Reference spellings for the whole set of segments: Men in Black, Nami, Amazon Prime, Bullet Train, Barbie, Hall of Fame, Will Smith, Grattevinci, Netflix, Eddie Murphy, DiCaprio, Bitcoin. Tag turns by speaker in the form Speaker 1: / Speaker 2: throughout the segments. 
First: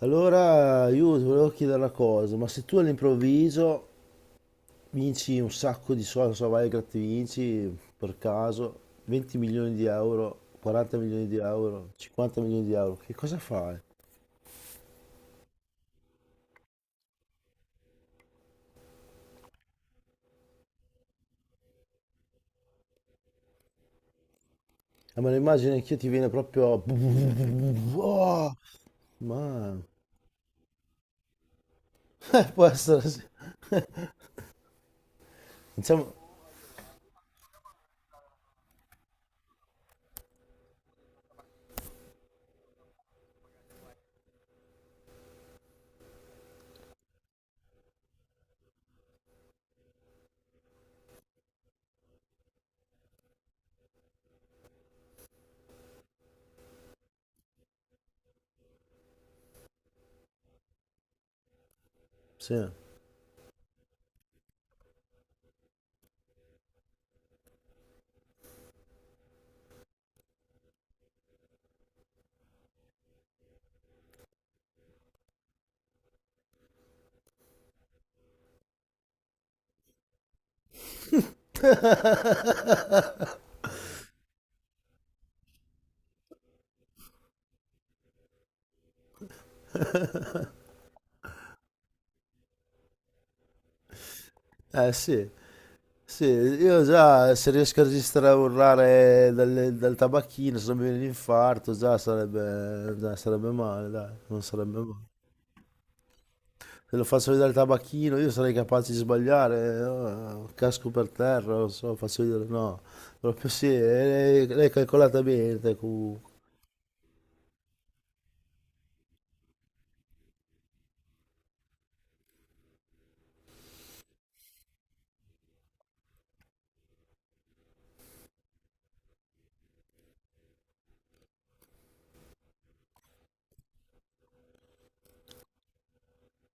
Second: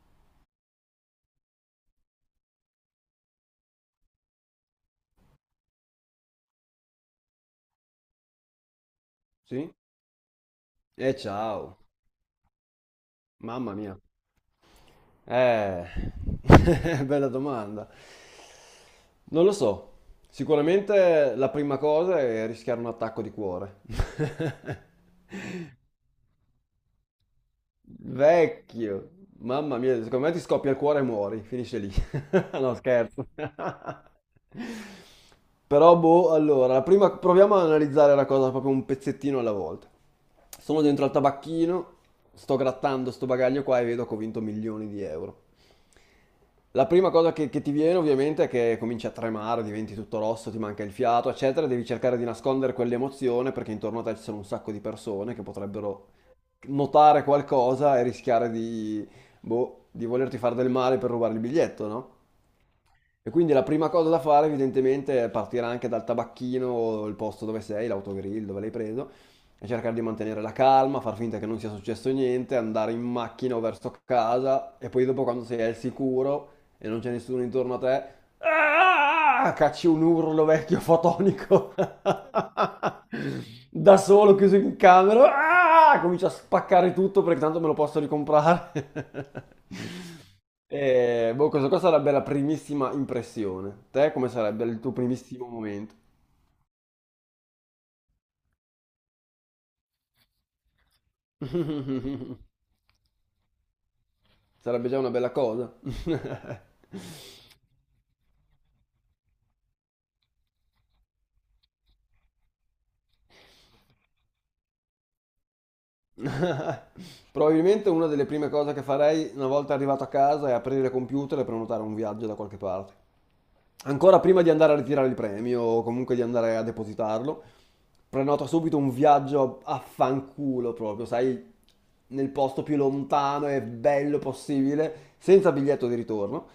Speaker 1: Allora io ti volevo chiedere una cosa, ma se tu all'improvviso vinci un sacco di soldi, non so, vai al Grattevinci per caso, 20
Speaker 2: Sì?
Speaker 1: milioni di euro, 40
Speaker 2: E
Speaker 1: milioni di
Speaker 2: ciao,
Speaker 1: euro, 50 milioni di euro, che cosa
Speaker 2: mamma
Speaker 1: fai?
Speaker 2: mia. Eh, bella domanda. Non lo so. Sicuramente la prima cosa è rischiare un attacco di cuore.
Speaker 1: Ma l'immagine anch'io ti viene proprio. Oh,
Speaker 2: Vecchio,
Speaker 1: ma.
Speaker 2: mamma mia, secondo me ti scoppia il cuore e muori, finisce lì.
Speaker 1: Può
Speaker 2: No,
Speaker 1: essere, sì.
Speaker 2: scherzo. Però,
Speaker 1: Diciamo.
Speaker 2: boh, allora, la prima, proviamo ad analizzare la cosa proprio un pezzettino alla volta. Sono dentro al tabacchino, sto grattando sto bagaglio qua e vedo che ho vinto milioni di euro. La prima cosa che ti viene ovviamente è che cominci a tremare, diventi tutto rosso, ti manca il fiato, eccetera, e devi cercare di nascondere quell'emozione perché intorno a te ci sono un sacco di persone che potrebbero notare qualcosa e rischiare di, boh, di volerti fare del male per rubare il biglietto, no?
Speaker 1: Sì.
Speaker 2: E quindi la prima cosa da fare evidentemente è partire anche dal tabacchino, il posto dove sei, l'autogrill dove l'hai preso, e cercare di mantenere la calma, far finta che non sia successo niente, andare in macchina o verso casa e poi dopo quando sei al sicuro e non c'è nessuno intorno a te, "Ah!" cacci un urlo vecchio fotonico da solo chiuso in camera, "Ah!" comincio a spaccare tutto perché tanto me lo posso ricomprare. E, boh, questa qua sarebbe la primissima impressione. Te come sarebbe il
Speaker 1: Eh
Speaker 2: tuo
Speaker 1: sì.
Speaker 2: primissimo momento?
Speaker 1: Sì, io già se riesco a registrare a urlare dal tabacchino, se non mi viene l'infarto, già sarebbe, già sarebbe male, dai, non sarebbe
Speaker 2: Sarebbe già
Speaker 1: male.
Speaker 2: una bella cosa.
Speaker 1: Se lo faccio vedere il tabacchino, io sarei capace di sbagliare, casco per terra, non so, faccio vedere, no. Proprio sì, l'hai calcolata bene, te, comunque.
Speaker 2: Probabilmente una delle prime cose che farei una volta arrivato a casa è aprire il computer e prenotare un viaggio da qualche parte. Ancora prima di andare a ritirare il premio o comunque di andare a depositarlo, prenoto subito un viaggio a fanculo proprio, sai, nel posto più lontano e bello possibile, senza biglietto di ritorno,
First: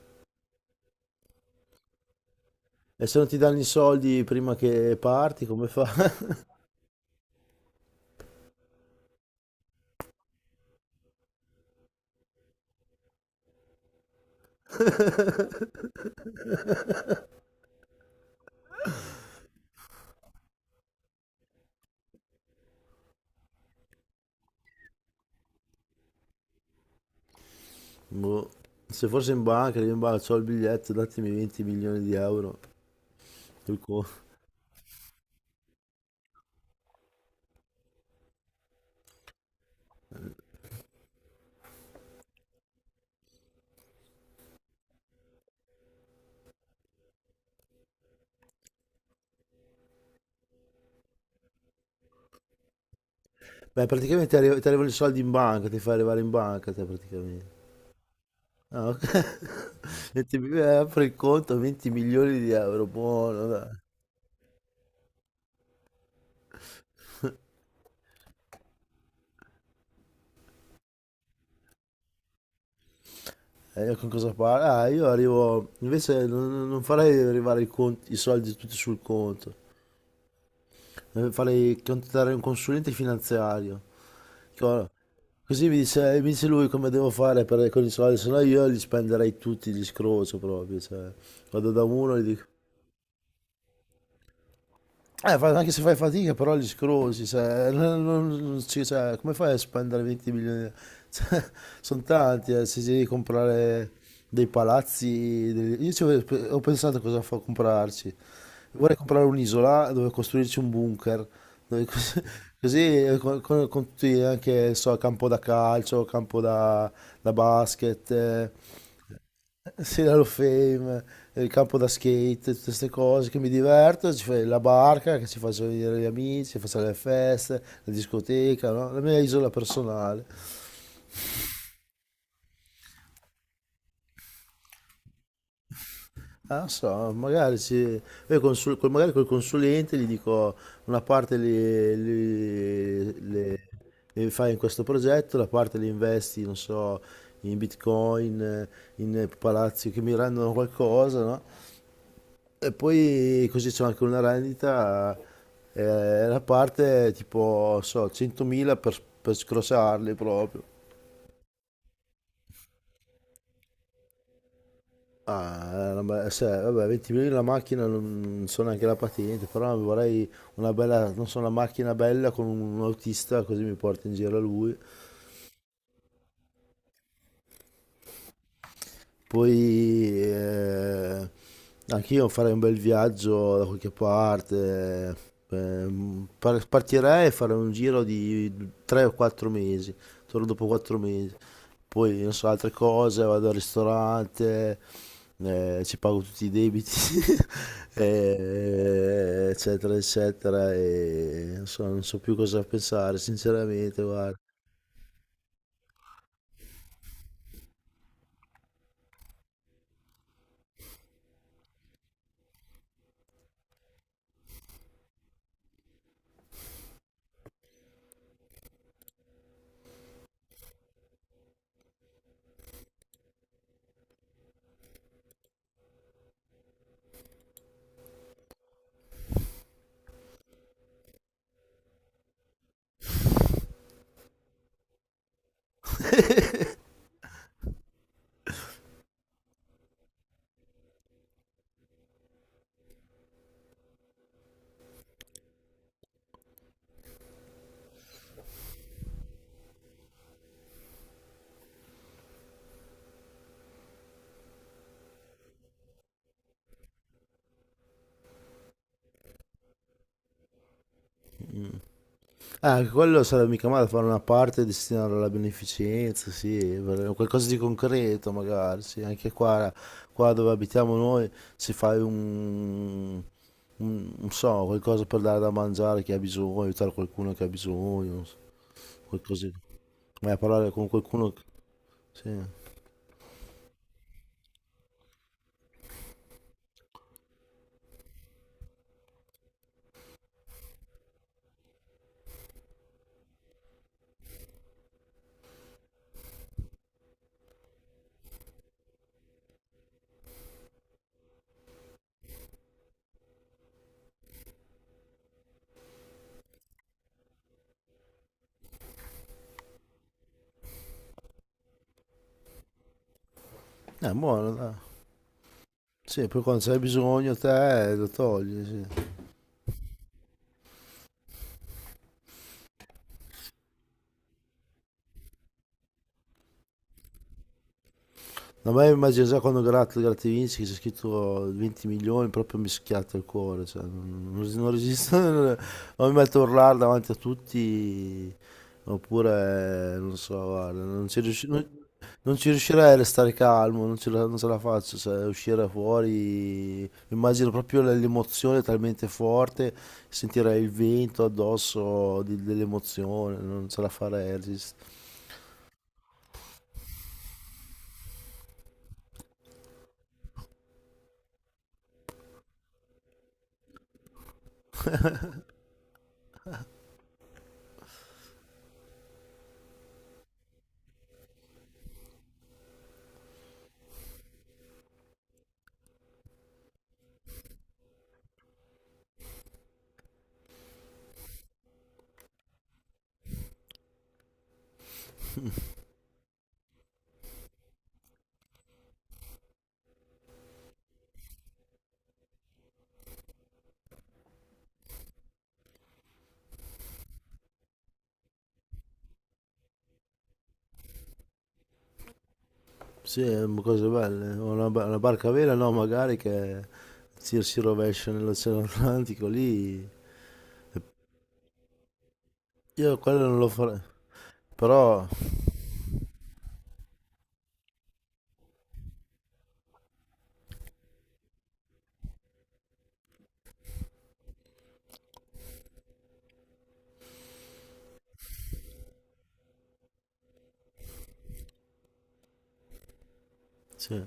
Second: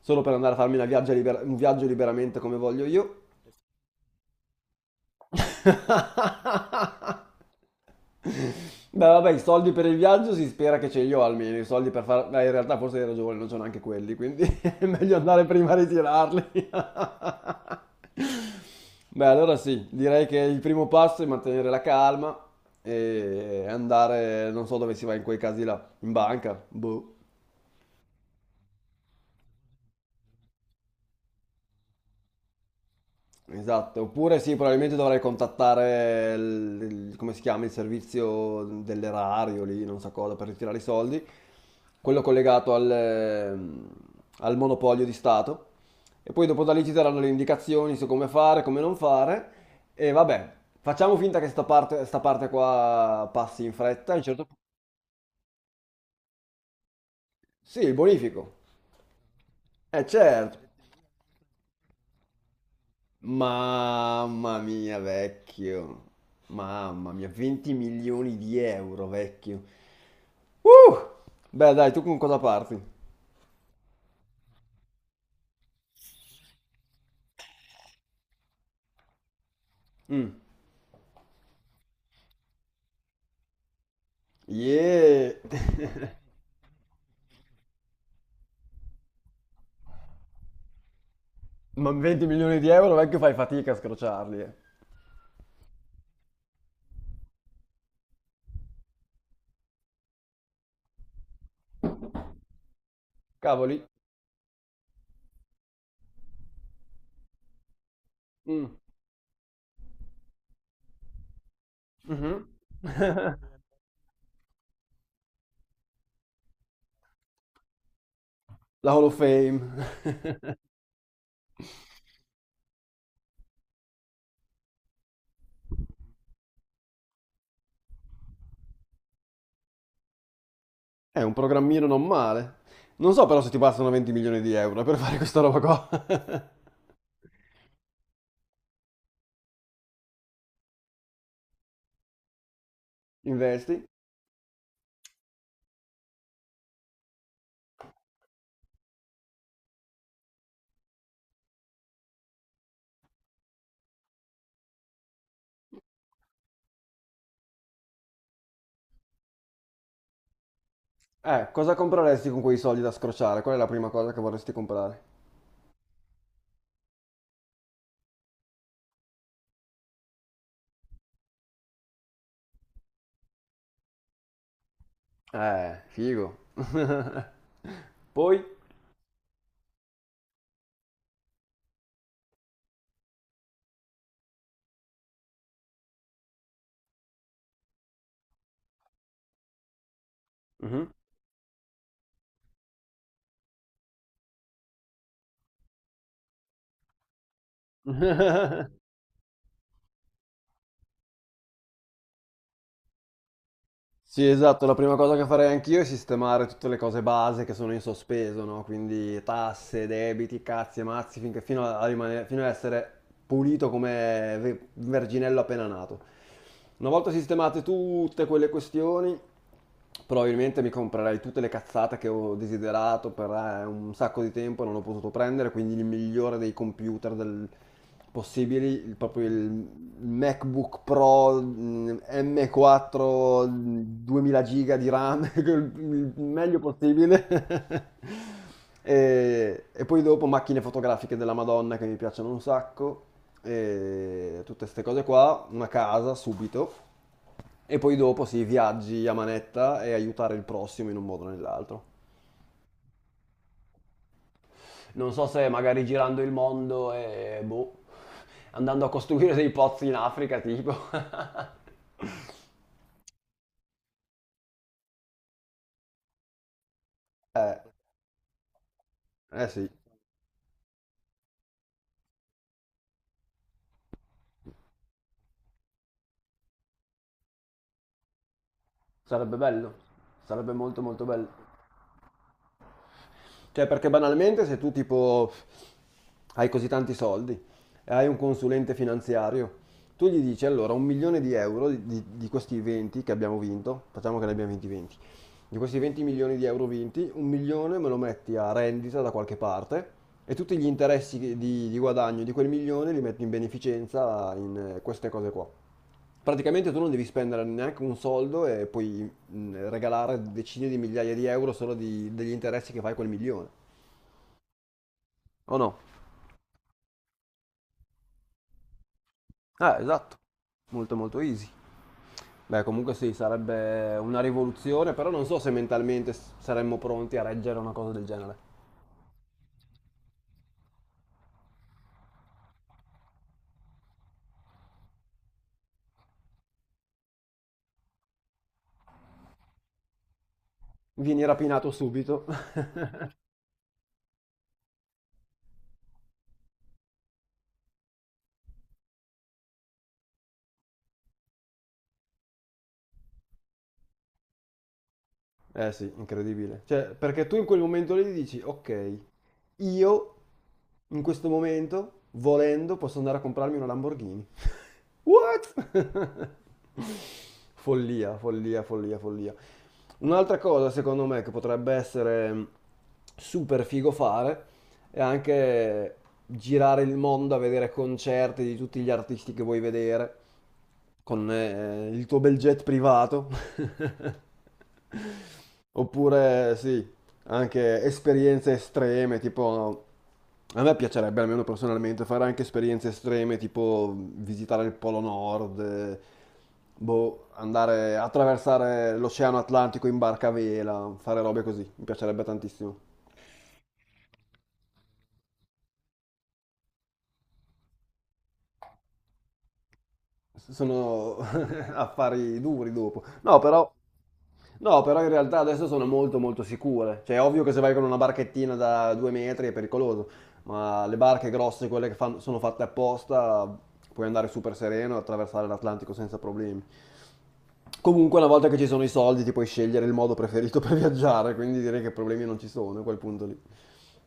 Speaker 2: solo per andare a farmi una un viaggio liberamente come voglio
Speaker 1: E se
Speaker 2: io.
Speaker 1: non ti danno i soldi prima che parti, come fai?
Speaker 2: Beh, vabbè, i soldi per il viaggio si spera che ce li ho almeno, i soldi per fare... Beh, in realtà forse hai ragione, non c'ho neanche quelli, quindi è meglio andare prima a ritirarli. Beh, allora sì, direi che il primo passo è mantenere la calma e andare, non so dove si va in quei casi là, in banca, boh.
Speaker 1: Boh. Se fosse in banca, io in banca, ho il biglietto, datemi 20 milioni di euro. Sul
Speaker 2: Esatto,
Speaker 1: conto.
Speaker 2: oppure sì, probabilmente dovrei contattare il come si chiama, il servizio dell'erario lì, non so cosa, per ritirare i soldi, quello collegato al monopolio di Stato. E poi dopo da lì ci daranno le indicazioni su come fare, come non fare. E vabbè, facciamo finta che sta parte qua passi in
Speaker 1: Beh,
Speaker 2: fretta. A un
Speaker 1: praticamente
Speaker 2: certo punto-
Speaker 1: ti arrivano i soldi in banca, ti fai arrivare in banca te praticamente.
Speaker 2: Sì, il bonifico.
Speaker 1: Ah, ok.
Speaker 2: Eh
Speaker 1: 20,
Speaker 2: certo.
Speaker 1: apri il conto, 20 milioni di euro, buono, dai.
Speaker 2: Mamma mia, vecchio. Mamma mia, 20 milioni di euro, vecchio. Uh! Beh, dai, tu con cosa parti?
Speaker 1: E io con cosa parlo? Ah, io arrivo, invece non farei arrivare i soldi tutti sul conto.
Speaker 2: Mm.
Speaker 1: Farei contattare un consulente finanziario. Co-
Speaker 2: Yeah!
Speaker 1: Così mi dice, mi dice lui come devo fare per, con i soldi, se no io li spenderei tutti, li scrocio proprio, cioè, vado da
Speaker 2: Ma
Speaker 1: uno e gli
Speaker 2: 20
Speaker 1: dico.
Speaker 2: milioni di euro, vecchio, fai fatica a scrociarli, eh.
Speaker 1: Anche se fai fatica, però li scrosi, cioè, non- non- non ci- cioè, come fai a spendere 20 milioni? Cioè, sono tanti, se devi
Speaker 2: Cavoli.
Speaker 1: comprare dei palazzi, io ci ho pensato cosa fa comprarci.
Speaker 2: Mm.
Speaker 1: Vorrei comprare un'isola dove costruirci un bunker, dove
Speaker 2: Mhm.
Speaker 1: così, con tutti anche, so, campo da calcio, campo da basket,
Speaker 2: La Hall of Fame.
Speaker 1: sì, l'Hall of Fame, il campo da skate, tutte queste cose che mi diverto, ci fai la barca, che ci faccio venire gli amici, ci faccio le feste, la discoteca, no? La mia isola personale.
Speaker 2: È un programmino non male. Non so però se ti bastano 20 milioni di euro per fare questa roba qua.
Speaker 1: Ah, non so, magari, ci, io consul- col- magari col consulente gli dico una parte
Speaker 2: Investi?
Speaker 1: le fai in questo progetto, la parte li investi, non so, in Bitcoin, in palazzi che mi rendono qualcosa, no? E poi così c'è anche una rendita, la parte tipo, so, 100.000 per scrossarli proprio.
Speaker 2: Cosa compreresti con quei soldi da scrociare? Qual è la prima cosa che vorresti comprare?
Speaker 1: Ah, una cioè, vabbè, 20.000 la macchina non so neanche la patente, però vorrei una bella, non so, una macchina bella con un autista così mi porta in giro lui.
Speaker 2: Figo. Poi?
Speaker 1: Poi anch'io farei un bel viaggio da qualche parte, partirei e farei un giro di 3 o 4 mesi, torno dopo
Speaker 2: Mhm.
Speaker 1: 4 mesi. Poi non so, altre cose, vado al ristorante, ci pago tutti i debiti, eccetera, eccetera, e non so più cosa pensare, sinceramente,
Speaker 2: Sì,
Speaker 1: guarda.
Speaker 2: esatto, la prima cosa che farei anch'io è sistemare tutte le cose base che sono in sospeso, no? Quindi tasse, debiti, cazzi e mazzi, finché, fino a, a rimanere- fino a essere pulito come verginello appena nato. Una volta sistemate tutte quelle questioni, probabilmente mi comprerei tutte le cazzate che ho desiderato per un sacco di tempo e non ho potuto prendere, quindi il migliore dei computer possibili, proprio il MacBook Pro M4 2000 giga di RAM, il meglio possibile. E poi dopo macchine fotografiche della Madonna che mi piacciono un sacco, e tutte queste cose qua, una casa subito. E poi dopo si viaggi a manetta e aiutare il prossimo in un modo o nell'altro. Non so se magari girando il mondo e boh, andando a costruire dei pozzi in Africa, tipo.
Speaker 1: Ah, anche quello sarebbe mica male fare una parte destinare alla beneficenza, sì, qualcosa di
Speaker 2: Eh,
Speaker 1: concreto magari, sì, anche
Speaker 2: eh sì,
Speaker 1: qua dove abitiamo noi si fa un, non so, qualcosa per dare da mangiare a chi ha bisogno, aiutare qualcuno che ha bisogno, non so,
Speaker 2: sarebbe
Speaker 1: qualcosa,
Speaker 2: bello,
Speaker 1: vai a
Speaker 2: sarebbe
Speaker 1: parlare
Speaker 2: molto
Speaker 1: con
Speaker 2: molto bello.
Speaker 1: qualcuno, sì,
Speaker 2: Cioè, perché banalmente se tu tipo hai così tanti soldi e hai un consulente finanziario, tu gli dici allora un milione di euro di questi 20 che abbiamo vinto, facciamo che ne abbiamo vinti 20, di questi 20 milioni di euro vinti, un milione me lo metti a rendita da qualche parte e tutti gli interessi di guadagno di quel milione li metti in beneficenza in queste cose qua. Praticamente tu non devi spendere neanche un soldo e puoi regalare decine di migliaia di euro solo di- degli interessi che fai quel milione.
Speaker 1: è buono, dai.
Speaker 2: O no?
Speaker 1: Sì, poi quando c'è bisogno te lo togli, sì.
Speaker 2: Esatto. Molto molto easy. Beh, comunque sì, sarebbe una rivoluzione, però non so se mentalmente saremmo pronti a reggere una cosa del genere.
Speaker 1: No, ma io immagino già quando Grattevinci che c'è scritto 20 milioni, proprio mi schiatta il cuore, cioè, non resisto, o mi metto a urlare davanti a tutti, oppure, non so, guarda,
Speaker 2: Vieni rapinato subito
Speaker 1: non ci riuscirei a restare calmo, non ce la faccio, cioè, uscire fuori, immagino proprio l'emozione talmente forte, sentirei il vento addosso dell'emozione, non ce la farei,
Speaker 2: Eh sì, incredibile. Cioè, perché tu in quel momento lì dici, ok, io in questo momento, volendo, posso andare a comprarmi una Lamborghini. What? Follia, follia, follia, follia. Un'altra cosa, secondo me, che potrebbe essere super figo fare è anche girare il mondo a vedere concerti di tutti gli artisti che vuoi vedere con il tuo bel jet privato. Oppure sì, anche esperienze estreme, tipo a me piacerebbe almeno personalmente fare anche esperienze estreme, tipo visitare il Polo Nord, boh, andare a attraversare l'Oceano Atlantico in barca a vela, fare robe così, mi piacerebbe tantissimo.
Speaker 1: Sì, cose belle. Una barca a vela, no, magari che si rovescia nell'Oceano Atlantico lì.
Speaker 2: Sono affari duri
Speaker 1: Io
Speaker 2: dopo.
Speaker 1: quello non
Speaker 2: No,
Speaker 1: lo
Speaker 2: però,
Speaker 1: farei.
Speaker 2: no, però
Speaker 1: Però,
Speaker 2: in realtà adesso sono molto molto sicure. Cioè, è ovvio che se vai con una barchettina da 2 metri è pericoloso, ma le barche grosse, quelle che sono fatte apposta, puoi andare super sereno e attraversare l'Atlantico senza problemi. Comunque, una volta che ci sono i soldi, ti puoi scegliere il modo preferito per viaggiare, quindi direi che problemi non ci sono a quel punto lì.
Speaker 1: sì,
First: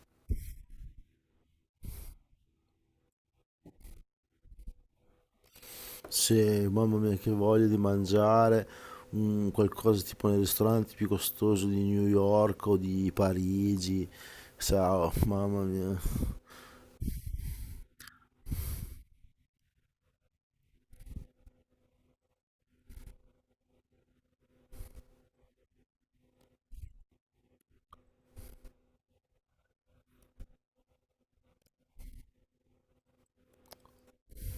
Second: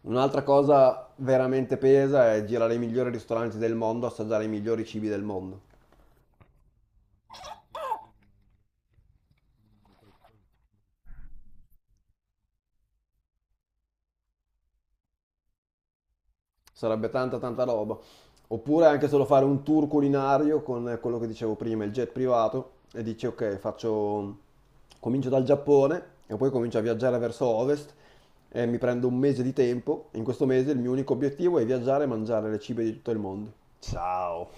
Speaker 2: Un'altra cosa veramente pesa è girare i migliori ristoranti del mondo, assaggiare i migliori cibi del mondo.
Speaker 1: sì, mamma mia, che voglia di mangiare un qualcosa tipo nei ristoranti più costosi di New York o di Parigi. Ciao, mamma mia.
Speaker 2: Sarebbe tanta tanta roba. Oppure anche solo fare un tour culinario con quello che dicevo prima, il jet privato, e dici ok, faccio... comincio dal Giappone e poi comincio a viaggiare verso ovest e mi prendo un mese di tempo. In questo mese il mio unico obiettivo è viaggiare e mangiare le cibi di tutto il mondo. Ciao.